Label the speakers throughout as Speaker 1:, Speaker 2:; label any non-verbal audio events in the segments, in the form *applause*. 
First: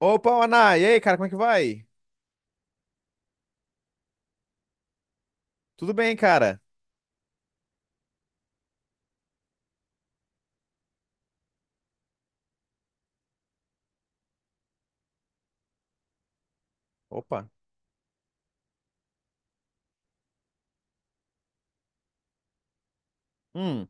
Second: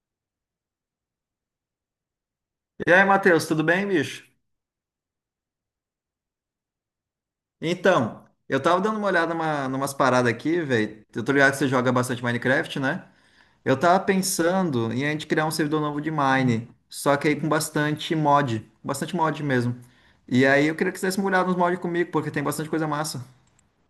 Speaker 1: Opa, Ana! E aí, cara, como é que vai?
Speaker 2: E aí, Matheus, tudo bem, bicho?
Speaker 1: Tudo bem, cara?
Speaker 2: Então, eu tava dando uma olhada numas paradas aqui, velho. Eu tô ligado que você joga bastante Minecraft, né? Eu tava pensando em a gente criar um servidor novo de Mine, só que aí com
Speaker 1: Opa.
Speaker 2: bastante mod mesmo. E aí eu queria que você desse uma olhada nos mods comigo, porque tem bastante coisa massa.
Speaker 1: Hum.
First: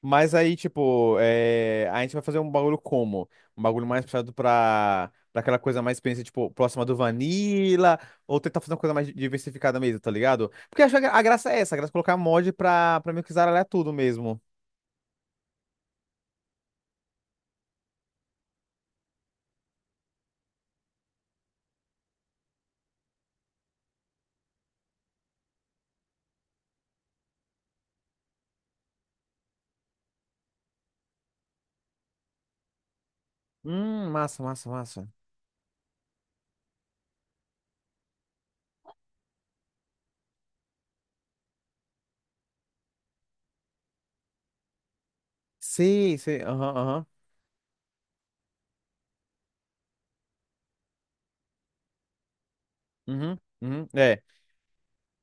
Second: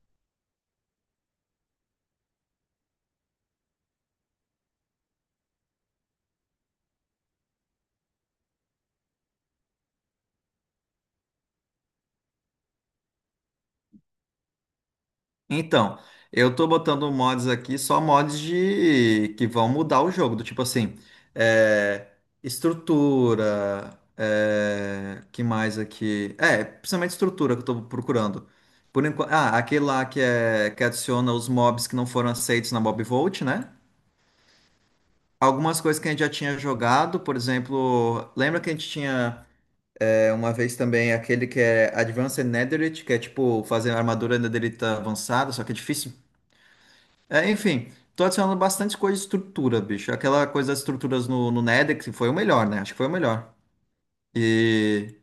Speaker 1: Mas aí, tipo, a gente vai fazer um bagulho como? Um bagulho mais puxado pra aquela coisa mais experiência, tipo, próxima do Vanilla, ou tentar fazer uma coisa mais diversificada mesmo, tá ligado? Porque eu acho que a graça é essa, a graça é colocar mod pra meio que zaralhar tudo mesmo.
Speaker 2: Então, eu tô botando mods aqui, só mods de que vão mudar o jogo, do tipo assim, é, estrutura, que mais aqui? É, principalmente estrutura que eu tô procurando. Por enquanto, aquele lá que é que adiciona os mobs que não foram aceitos na Mob Vault, né?
Speaker 1: Massa, massa, massa.
Speaker 2: Algumas coisas que a gente já tinha jogado, por exemplo, lembra que a gente tinha uma vez também aquele que é Advanced Netherite, que é tipo fazer armadura netherita avançada, só que é difícil.
Speaker 1: Sei, sei, aham, aham.
Speaker 2: É, enfim, tô adicionando bastante coisa de estrutura, bicho. Aquela coisa das estruturas no Nedex foi o melhor, né? Acho que foi o
Speaker 1: Uhum,
Speaker 2: melhor.
Speaker 1: uhum, é.
Speaker 2: E,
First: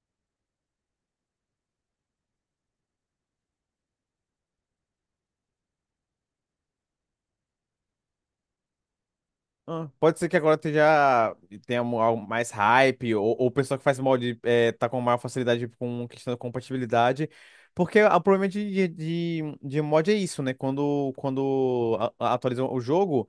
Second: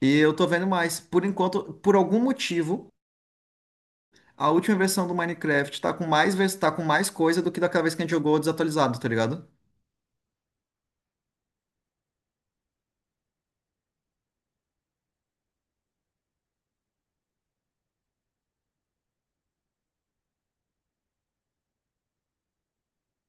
Speaker 2: e eu tô vendo mais. Por enquanto, por algum motivo, a última versão do Minecraft tá com mais, tá com mais coisa do que daquela vez que a gente jogou desatualizado, tá ligado?
Speaker 1: Ah, pode ser que agora tenha, algo mais hype, ou o pessoal que faz mod, tá com maior facilidade com questão da compatibilidade. Porque o problema de mod é isso, né? Quando atualizam o jogo,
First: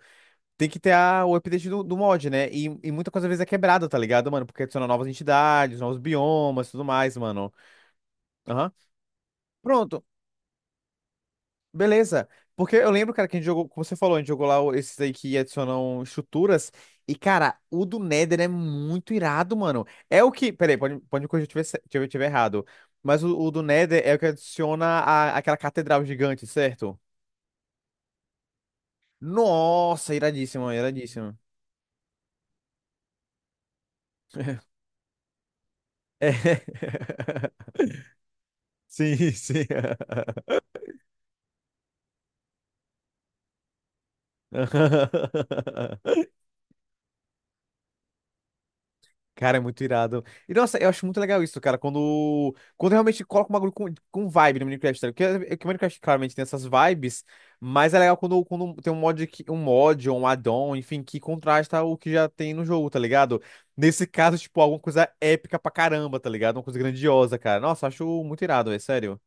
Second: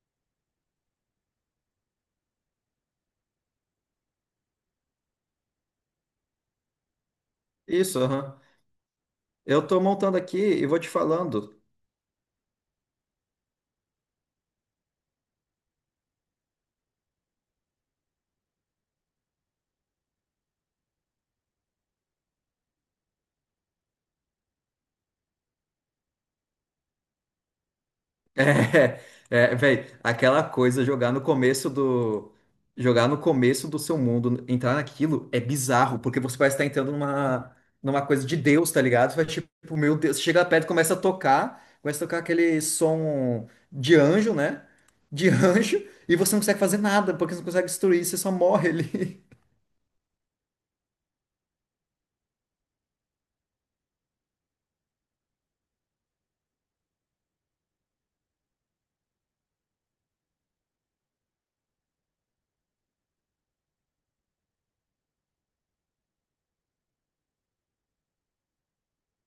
Speaker 1: tem que ter o update do mod, né? E muita coisa às vezes é quebrada, tá ligado, mano? Porque adiciona novas entidades, novos biomas e tudo mais, mano.
Speaker 2: Isso, aham.
Speaker 1: Aham.
Speaker 2: Eu tô
Speaker 1: Pronto,
Speaker 2: montando aqui e vou te falando.
Speaker 1: beleza. Porque eu lembro, cara, que a gente jogou, como você falou, a gente jogou lá esses aí que adicionam estruturas. E, cara, o do Nether é muito irado, mano. É o que. Peraí, pode me corrigir se eu tiver errado. Mas o do Nether é o que adiciona aquela catedral gigante, certo?
Speaker 2: *laughs* É, é, velho,
Speaker 1: Nossa,
Speaker 2: aquela
Speaker 1: iradíssimo,
Speaker 2: coisa jogar no
Speaker 1: iradíssimo.
Speaker 2: começo do jogar no começo do seu mundo, entrar naquilo é bizarro, porque
Speaker 1: É.
Speaker 2: você parece estar entrando numa
Speaker 1: *laughs*
Speaker 2: numa coisa de Deus, tá ligado? Você vai
Speaker 1: Sim,
Speaker 2: tipo,
Speaker 1: sim.
Speaker 2: meu Deus, você chega perto, e começa a tocar aquele som de anjo, né? De *laughs* anjo,
Speaker 1: *laughs*
Speaker 2: e você não consegue fazer nada, porque você não consegue destruir, você só morre ali.
Speaker 1: Cara, é muito irado. E nossa, eu acho muito legal isso, cara, quando realmente coloca um bagulho com vibe no Minecraft, tá ligado? Porque, é que o Minecraft claramente tem essas vibes, mas é legal quando tem um mod, um mod ou um add-on, enfim, que contrasta o que já tem no jogo, tá ligado? Nesse caso, tipo, alguma coisa épica pra caramba, tá ligado? Uma coisa grandiosa, cara. Nossa, acho muito irado, é sério.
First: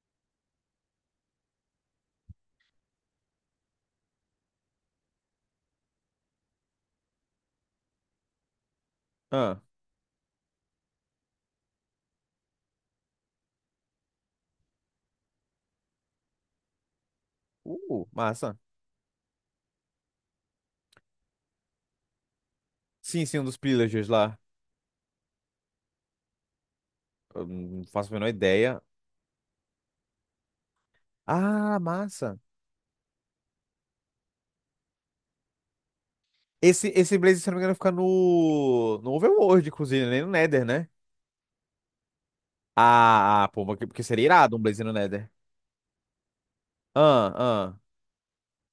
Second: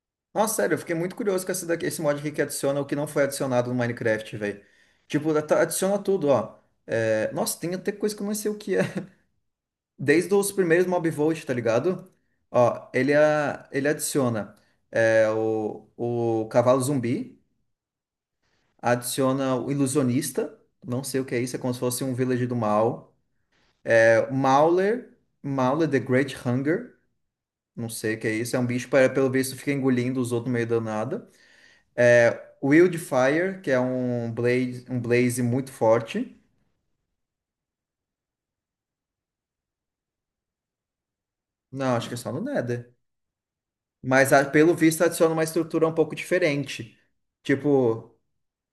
Speaker 2: *laughs* Nossa, sério, eu fiquei muito curioso com esse, daqui, esse mod aqui que adiciona o que não foi adicionado no Minecraft, velho. Tipo, adiciona tudo, ó. É, nossa, tem até coisa que eu não sei o que é.
Speaker 1: Ah,
Speaker 2: Desde os primeiros Mobvolt, tá ligado? Ó, ele adiciona o cavalo zumbi,
Speaker 1: massa.
Speaker 2: adiciona o ilusionista, não sei o que é isso, é como se fosse um villager do mal.
Speaker 1: Sim, sim, um dos pillagers
Speaker 2: É,
Speaker 1: lá.
Speaker 2: Mauler, Mauler the Great Hunger,
Speaker 1: Eu não
Speaker 2: não
Speaker 1: faço a
Speaker 2: sei o
Speaker 1: menor
Speaker 2: que é isso, é um
Speaker 1: ideia.
Speaker 2: bicho que pelo visto fica engolindo os outros no meio do nada.
Speaker 1: Ah, massa.
Speaker 2: É, Wildfire, que é um blaze muito forte.
Speaker 1: Esse Blaze, se não me engano, fica no Overworld, inclusive, nem no Nether, né?
Speaker 2: Não, acho que é só no Nether.
Speaker 1: Ah, ah, pô, porque seria
Speaker 2: Mas ah,
Speaker 1: irado um
Speaker 2: pelo
Speaker 1: Blaze no
Speaker 2: visto
Speaker 1: Nether.
Speaker 2: adiciona uma estrutura um pouco diferente.
Speaker 1: Ah, ah.
Speaker 2: Tipo,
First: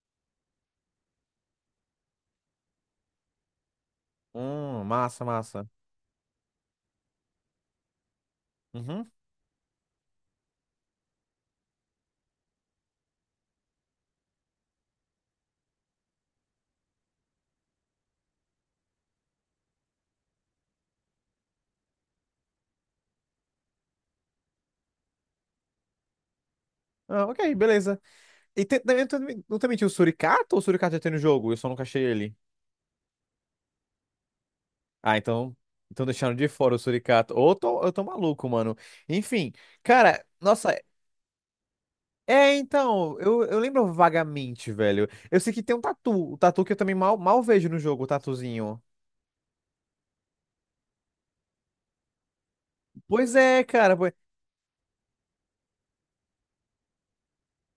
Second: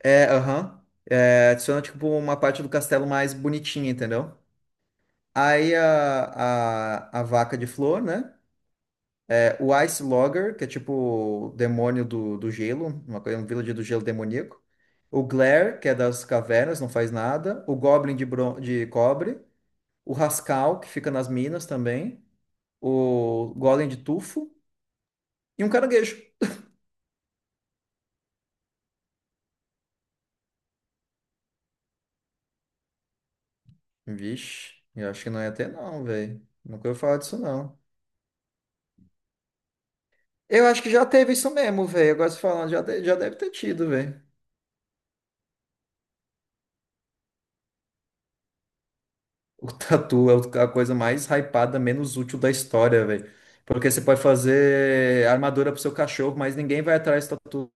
Speaker 2: é, aham. É, adiciona, tipo, uma parte do castelo mais bonitinha, entendeu?
Speaker 1: Massa, massa.
Speaker 2: Aí a vaca de flor, né?
Speaker 1: Uhum.
Speaker 2: É, o Ice Logger, que é tipo o demônio do gelo, uma coisa, um villager do gelo demoníaco. O Glare, que é das cavernas, não faz nada. O Goblin de, bron de cobre. O Rascal, que fica nas minas também. O Golem de tufo. E um caranguejo.
Speaker 1: Ah, ok, beleza. E não também tinha o Suricato, ou o Suricato já tem no jogo? Eu só nunca achei ele.
Speaker 2: Vixe, eu
Speaker 1: Ah,
Speaker 2: acho que não ia
Speaker 1: então.
Speaker 2: ter, não,
Speaker 1: Então deixaram de
Speaker 2: velho.
Speaker 1: fora o
Speaker 2: Nunca ouvi falar
Speaker 1: Suricato.
Speaker 2: disso,
Speaker 1: Ou eu
Speaker 2: não.
Speaker 1: tô, eu tô maluco, mano. Enfim, cara,
Speaker 2: Eu
Speaker 1: nossa.
Speaker 2: acho que já teve isso mesmo, velho. Agora se
Speaker 1: É,
Speaker 2: falando, já, de- já
Speaker 1: então,
Speaker 2: deve
Speaker 1: eu,
Speaker 2: ter
Speaker 1: eu
Speaker 2: tido,
Speaker 1: lembro
Speaker 2: velho.
Speaker 1: vagamente, velho. Eu sei que tem um tatu. O tatu que eu também mal, mal vejo no jogo, o tatuzinho.
Speaker 2: O tatu é a coisa mais hypada, menos útil da história, velho.
Speaker 1: Pois é,
Speaker 2: Porque
Speaker 1: cara.
Speaker 2: você pode fazer armadura pro seu cachorro, mas ninguém vai atrás do tatu.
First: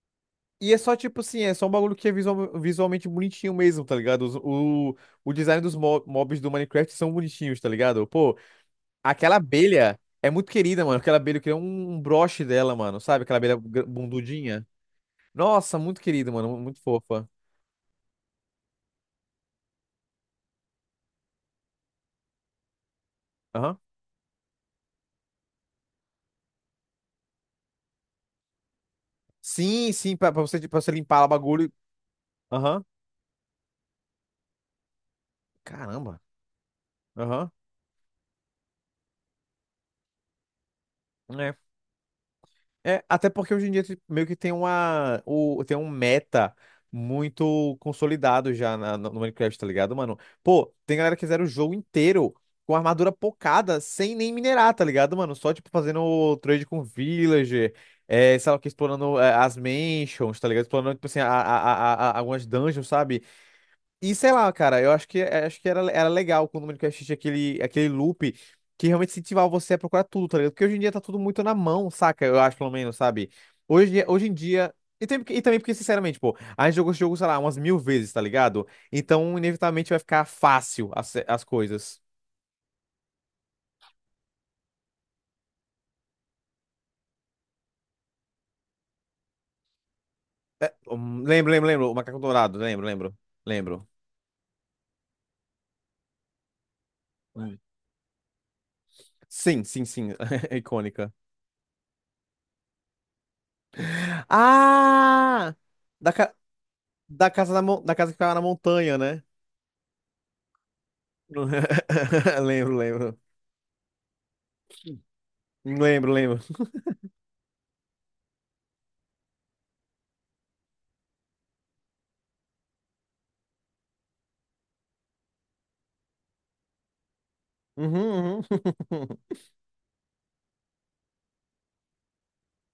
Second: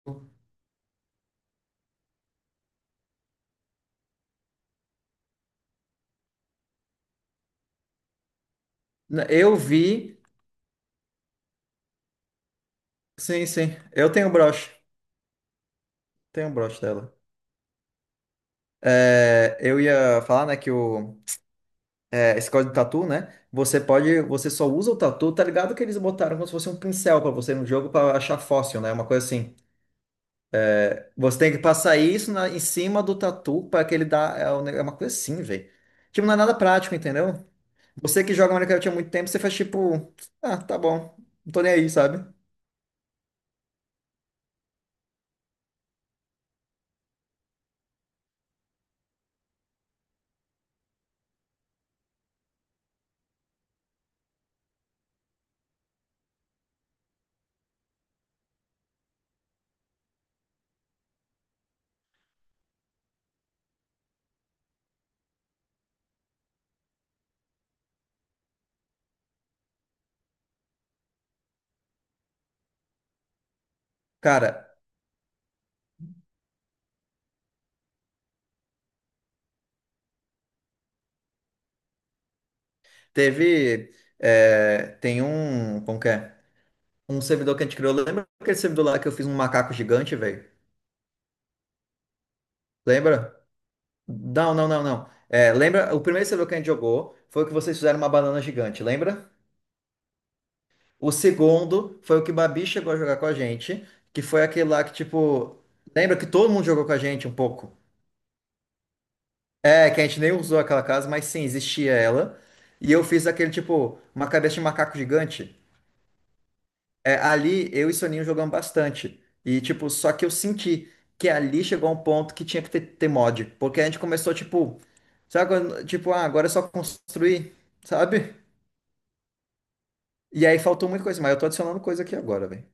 Speaker 1: E é só tipo assim, é só um bagulho que é visualmente bonitinho mesmo, tá ligado? O design dos mobs do Minecraft são bonitinhos, tá ligado? Pô, aquela
Speaker 2: Eu
Speaker 1: abelha
Speaker 2: vi.
Speaker 1: é muito querida, mano. Aquela abelha, eu queria um broche dela, mano, sabe? Aquela
Speaker 2: Sim,
Speaker 1: abelha
Speaker 2: sim. Eu tenho um
Speaker 1: bundudinha.
Speaker 2: broche.
Speaker 1: Nossa, muito querida,
Speaker 2: Tenho um
Speaker 1: mano, muito
Speaker 2: broche dela.
Speaker 1: fofa.
Speaker 2: É, eu ia falar, né, é, esse código de tatu, né?
Speaker 1: Aham.
Speaker 2: Você pode. Você só usa o tatu, tá ligado? Que eles botaram como se fosse um pincel pra você no jogo pra achar fóssil, né? Uma coisa assim.
Speaker 1: Sim, sim, pra você limpar o
Speaker 2: Você tem que
Speaker 1: bagulho.
Speaker 2: passar isso em
Speaker 1: Aham.
Speaker 2: cima do tatu para que ele dá. É um é uma coisa assim, velho.
Speaker 1: Caramba.
Speaker 2: Tipo, não é nada prático, entendeu?
Speaker 1: Aham.
Speaker 2: Você que joga Minecraft há muito tempo, você faz tipo, ah, tá bom, não tô nem aí, sabe?
Speaker 1: É, até porque hoje em dia, tipo, meio que tem um meta muito consolidado já no Minecraft, tá ligado, mano? Pô, tem galera que zera o jogo inteiro com armadura pocada, sem nem minerar, tá ligado, mano? Só, tipo, fazendo o trade com villager, sei lá o que, explorando, as mansions, tá ligado? Explorando, tipo assim, algumas dungeons, sabe? E sei lá, cara, eu acho que, acho que era legal quando o Minecraft tinha aquele loop que realmente incentivava você a procurar tudo, tá ligado? Porque hoje em dia tá tudo muito na mão, saca? Eu acho, pelo menos, sabe? Hoje em
Speaker 2: Cara,
Speaker 1: dia. E, também porque, sinceramente, pô, a gente jogou esse jogo, sei lá, umas mil vezes, tá ligado? Então, inevitavelmente, vai ficar fácil as coisas.
Speaker 2: teve. É, tem um. Como que é? Um servidor que a gente criou. Lembra aquele servidor lá que eu fiz um macaco gigante, velho?
Speaker 1: É, lembro, lembro, lembro. O Macaco Dourado, lembro, lembro,
Speaker 2: Lembra?
Speaker 1: lembro.
Speaker 2: Não, não, não, não. É, lembra? O primeiro servidor que a gente jogou foi o que
Speaker 1: Hum.
Speaker 2: vocês fizeram uma banana gigante, lembra?
Speaker 1: Sim, sim, sim. *laughs* É icônica.
Speaker 2: O segundo foi o que o Babi chegou a jogar com a gente, que foi aquele lá que,
Speaker 1: Ah!
Speaker 2: tipo,
Speaker 1: Da,
Speaker 2: lembra que
Speaker 1: ca-
Speaker 2: todo mundo jogou com a gente um pouco?
Speaker 1: Da casa que ficava na montanha, né?
Speaker 2: É, que a gente nem usou aquela casa, mas sim,
Speaker 1: *laughs*
Speaker 2: existia ela.
Speaker 1: Lembro,
Speaker 2: E eu
Speaker 1: lembro.
Speaker 2: fiz aquele, tipo, uma cabeça de macaco gigante.
Speaker 1: Lembro, lembro.
Speaker 2: É, ali eu e Soninho jogamos bastante. E, tipo, só que eu senti que ali chegou a um ponto que tinha que ter mod. Porque a gente começou, tipo, sabe, tipo, ah, agora é só construir, sabe?
Speaker 1: Uhum, uhum. *laughs*
Speaker 2: E aí faltou muita coisa, mas eu tô adicionando coisa aqui agora, velho.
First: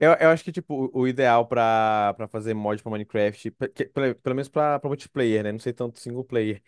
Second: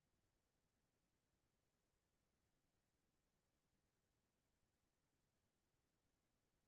Speaker 1: Eu acho que, tipo, o ideal pra fazer mod pra Minecraft, pelo menos pra multiplayer, né? Não sei tanto single player.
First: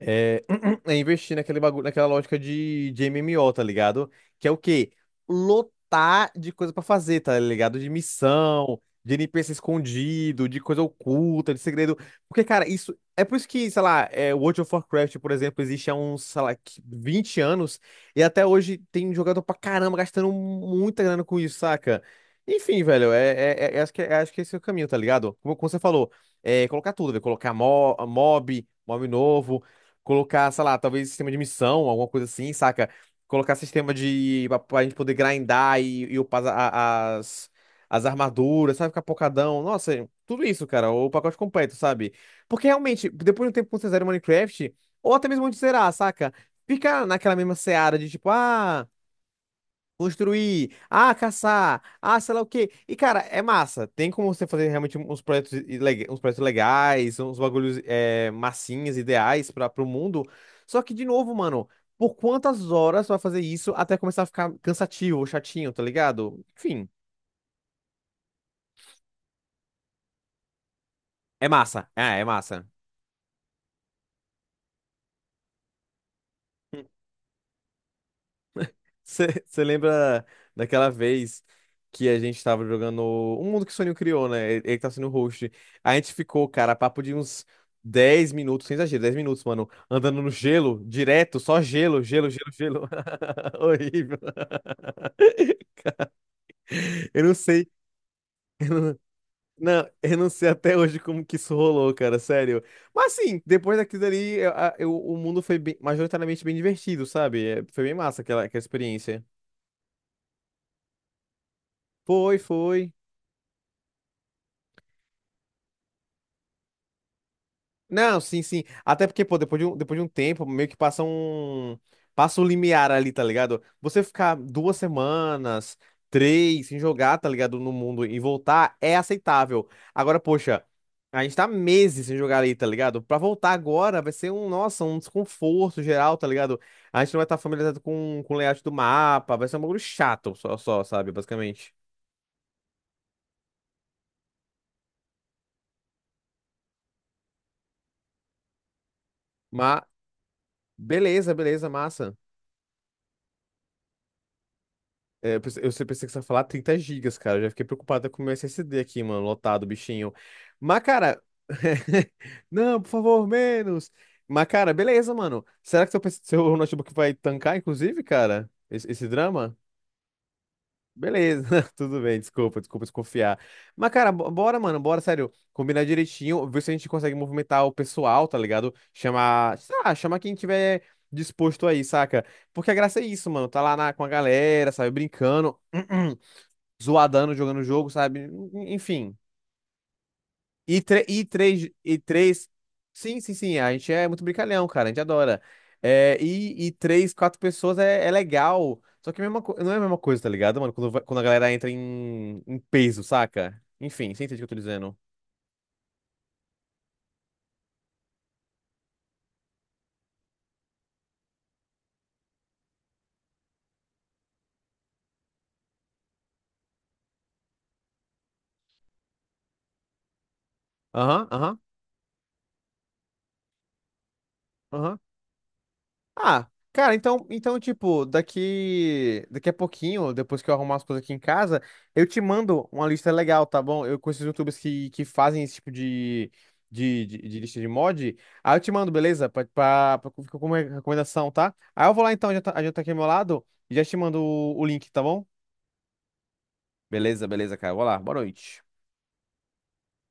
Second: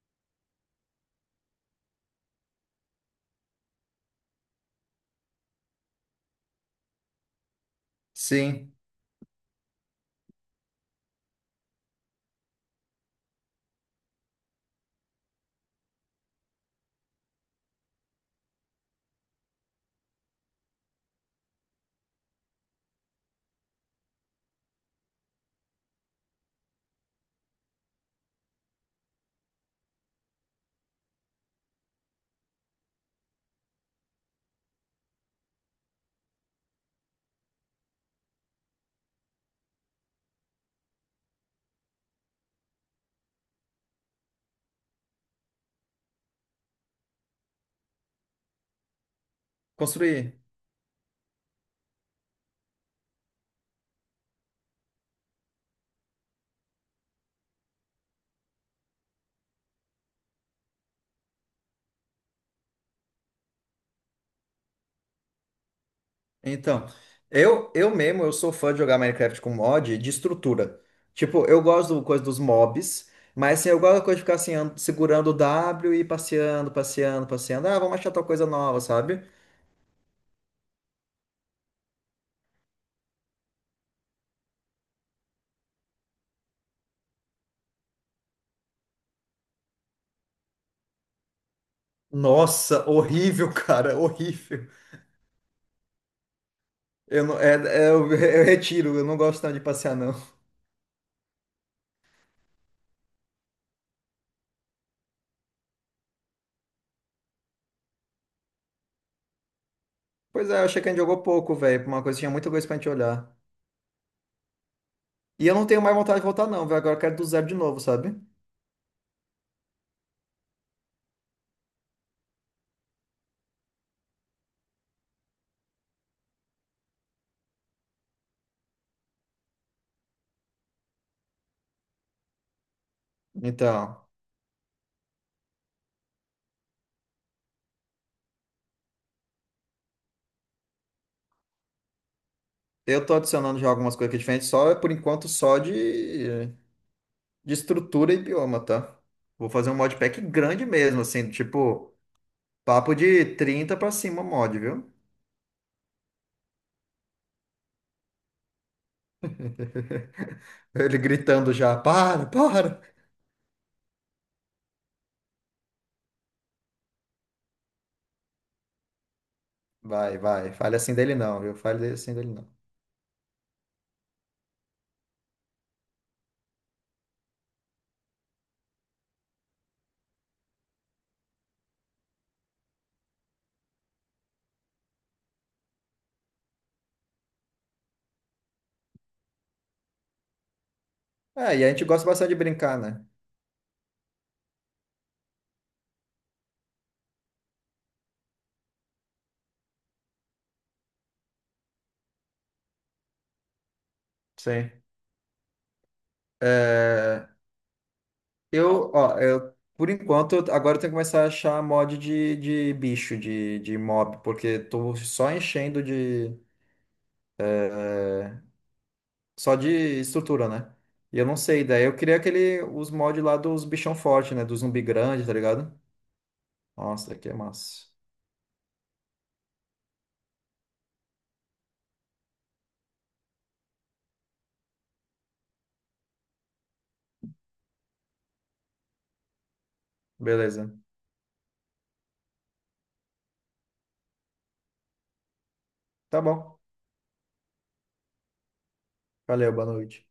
Speaker 1: É, *clears throat* é investir naquele bagulho, naquela lógica de MMO, tá ligado? Que é o quê? Lotar de coisa pra fazer, tá ligado? De
Speaker 2: Sim,
Speaker 1: missão, de NPC escondido, de coisa oculta, de segredo. Porque, cara, isso. É por isso que, sei lá, World of Warcraft, por exemplo, existe há uns, sei lá, 20 anos, e até hoje tem jogador pra caramba gastando muita grana com isso, saca? Enfim, velho, acho que esse é o caminho, tá ligado? Como, como você falou, colocar tudo, velho, colocar mob novo. Colocar, sei lá, talvez sistema de missão, alguma coisa assim, saca? Colocar sistema de. Pra, pra gente poder grindar e upar as armaduras, sabe? Ficar pocadão. Nossa, tudo isso, cara, o pacote completo, sabe? Porque realmente, depois de um tempo que você zera o Minecraft, ou até mesmo antes de zerar, saca? Fica naquela mesma seara de, tipo, ah,
Speaker 2: construir.
Speaker 1: construir, ah, caçar, ah, sei lá o quê. E, cara, é massa. Tem como você fazer realmente uns projetos, uns projetos legais, uns bagulhos, massinhas, ideais para o mundo. Só que, de novo, mano, por quantas horas você vai fazer isso até começar a ficar cansativo, chatinho, tá ligado?
Speaker 2: Então,
Speaker 1: Enfim,
Speaker 2: eu mesmo, eu sou fã de jogar Minecraft com mod de estrutura. Tipo,
Speaker 1: é
Speaker 2: eu
Speaker 1: massa.
Speaker 2: gosto do
Speaker 1: É,
Speaker 2: coisa
Speaker 1: é
Speaker 2: dos
Speaker 1: massa.
Speaker 2: mobs, mas assim, eu gosto da coisa de ficar assim, segurando o W e passeando, passeando, passeando. Ah, vamos achar tal coisa nova, sabe?
Speaker 1: Você lembra daquela vez que a gente tava jogando um mundo que o Soninho criou, né? Ele tá sendo o host. A gente ficou, cara, papo de uns 10 minutos, sem exagero, 10 minutos, mano, andando no gelo, direto, só gelo, gelo, gelo, gelo.
Speaker 2: Nossa, *laughs* horrível,
Speaker 1: *laughs*
Speaker 2: cara,
Speaker 1: Horrível.
Speaker 2: horrível.
Speaker 1: Eu
Speaker 2: Eu
Speaker 1: não
Speaker 2: não, é,
Speaker 1: sei.
Speaker 2: é, eu, *laughs* eu retiro, eu não gosto tanto de
Speaker 1: Não,
Speaker 2: passear, não.
Speaker 1: eu não sei até hoje como que isso rolou, cara, sério. Mas assim, depois daquilo dali, o mundo foi majoritariamente bem divertido, sabe? É, foi bem massa aquela, aquela experiência.
Speaker 2: Pois é, eu achei que a gente jogou pouco, velho, pra uma coisa, que tinha
Speaker 1: Foi,
Speaker 2: muita coisa pra gente
Speaker 1: foi.
Speaker 2: olhar. E eu não tenho mais vontade de voltar, não, velho, agora eu quero do zero de novo,
Speaker 1: Não,
Speaker 2: sabe?
Speaker 1: sim, sim. Até porque, pô, depois de um tempo, meio que passa um. Passa o limiar ali, tá ligado? Você ficar 2 semanas, três, sem jogar, tá ligado? No mundo, e voltar é aceitável. Agora, poxa, a gente tá meses sem jogar ali, tá ligado? Pra voltar agora
Speaker 2: Então.
Speaker 1: vai ser um, nossa, um desconforto geral, tá ligado? A gente não vai estar familiarizado com o layout do mapa, vai ser um bagulho chato, só, sabe? Basicamente.
Speaker 2: Eu tô adicionando já algumas coisas aqui diferentes, só por enquanto só de estrutura e bioma, tá? Vou fazer um
Speaker 1: Mas,
Speaker 2: modpack grande mesmo, assim,
Speaker 1: beleza, beleza,
Speaker 2: tipo,
Speaker 1: massa.
Speaker 2: papo de 30 pra cima mod, viu?
Speaker 1: É, eu pensei que você ia falar 30 gigas, cara. Eu já fiquei preocupada com o meu SSD aqui, mano, lotado, bichinho.
Speaker 2: *laughs*
Speaker 1: Mas,
Speaker 2: Ele
Speaker 1: cara,
Speaker 2: gritando já,
Speaker 1: *laughs*
Speaker 2: para,
Speaker 1: não,
Speaker 2: para!
Speaker 1: por favor, menos. Mas, cara, beleza, mano. Será que PC, seu notebook vai tancar, inclusive, cara? Esse drama?
Speaker 2: Vai, vai, fale assim dele não,
Speaker 1: Beleza,
Speaker 2: viu?
Speaker 1: *laughs*
Speaker 2: Fale
Speaker 1: tudo
Speaker 2: assim
Speaker 1: bem,
Speaker 2: dele não.
Speaker 1: desculpa, desculpa desconfiar. Mas, cara, bora, mano, bora, sério. Combinar direitinho, ver se a gente consegue movimentar o pessoal, tá ligado? Chamar, sei lá, chamar quem tiver disposto aí, saca? Porque a graça é isso, mano. Tá lá com a galera, sabe, brincando. *clears throat* Zoadando, jogando o jogo, sabe? Enfim. E, e
Speaker 2: É, e a
Speaker 1: três,
Speaker 2: gente
Speaker 1: e
Speaker 2: gosta bastante de
Speaker 1: três.
Speaker 2: brincar, né?
Speaker 1: Sim, sim, sim. A gente é muito brincalhão, cara. A gente adora. É, e três, quatro pessoas é legal. Só que não é a mesma coisa, tá ligado, mano? Quando a galera entra em peso, saca? Enfim, você entende o que eu tô
Speaker 2: Sim.
Speaker 1: dizendo?
Speaker 2: É, eu, ó, eu, por enquanto, eu- agora eu tenho que começar a achar mod de bicho, de mob, porque tô só enchendo de. Só de estrutura, né? E eu
Speaker 1: Aham,
Speaker 2: não
Speaker 1: aham,
Speaker 2: sei, daí eu queria aquele, os mods lá dos bichão forte, né? Do zumbi
Speaker 1: aham.
Speaker 2: grande, tá ligado?
Speaker 1: Ah, cara,
Speaker 2: Nossa,
Speaker 1: então,
Speaker 2: que massa.
Speaker 1: tipo, daqui a pouquinho, depois que eu arrumar as coisas aqui em casa, eu te mando uma lista legal, tá bom? Eu conheço YouTubers que fazem esse tipo de lista de mod. Aí eu te mando, beleza? Ficar como
Speaker 2: Beleza.
Speaker 1: recomendação, tá? Aí eu vou lá então, já tá aqui ao meu lado, e já te mando o link, tá bom?
Speaker 2: Tá bom.
Speaker 1: Beleza, beleza, cara. Vou lá. Boa noite.
Speaker 2: Valeu, boa noite.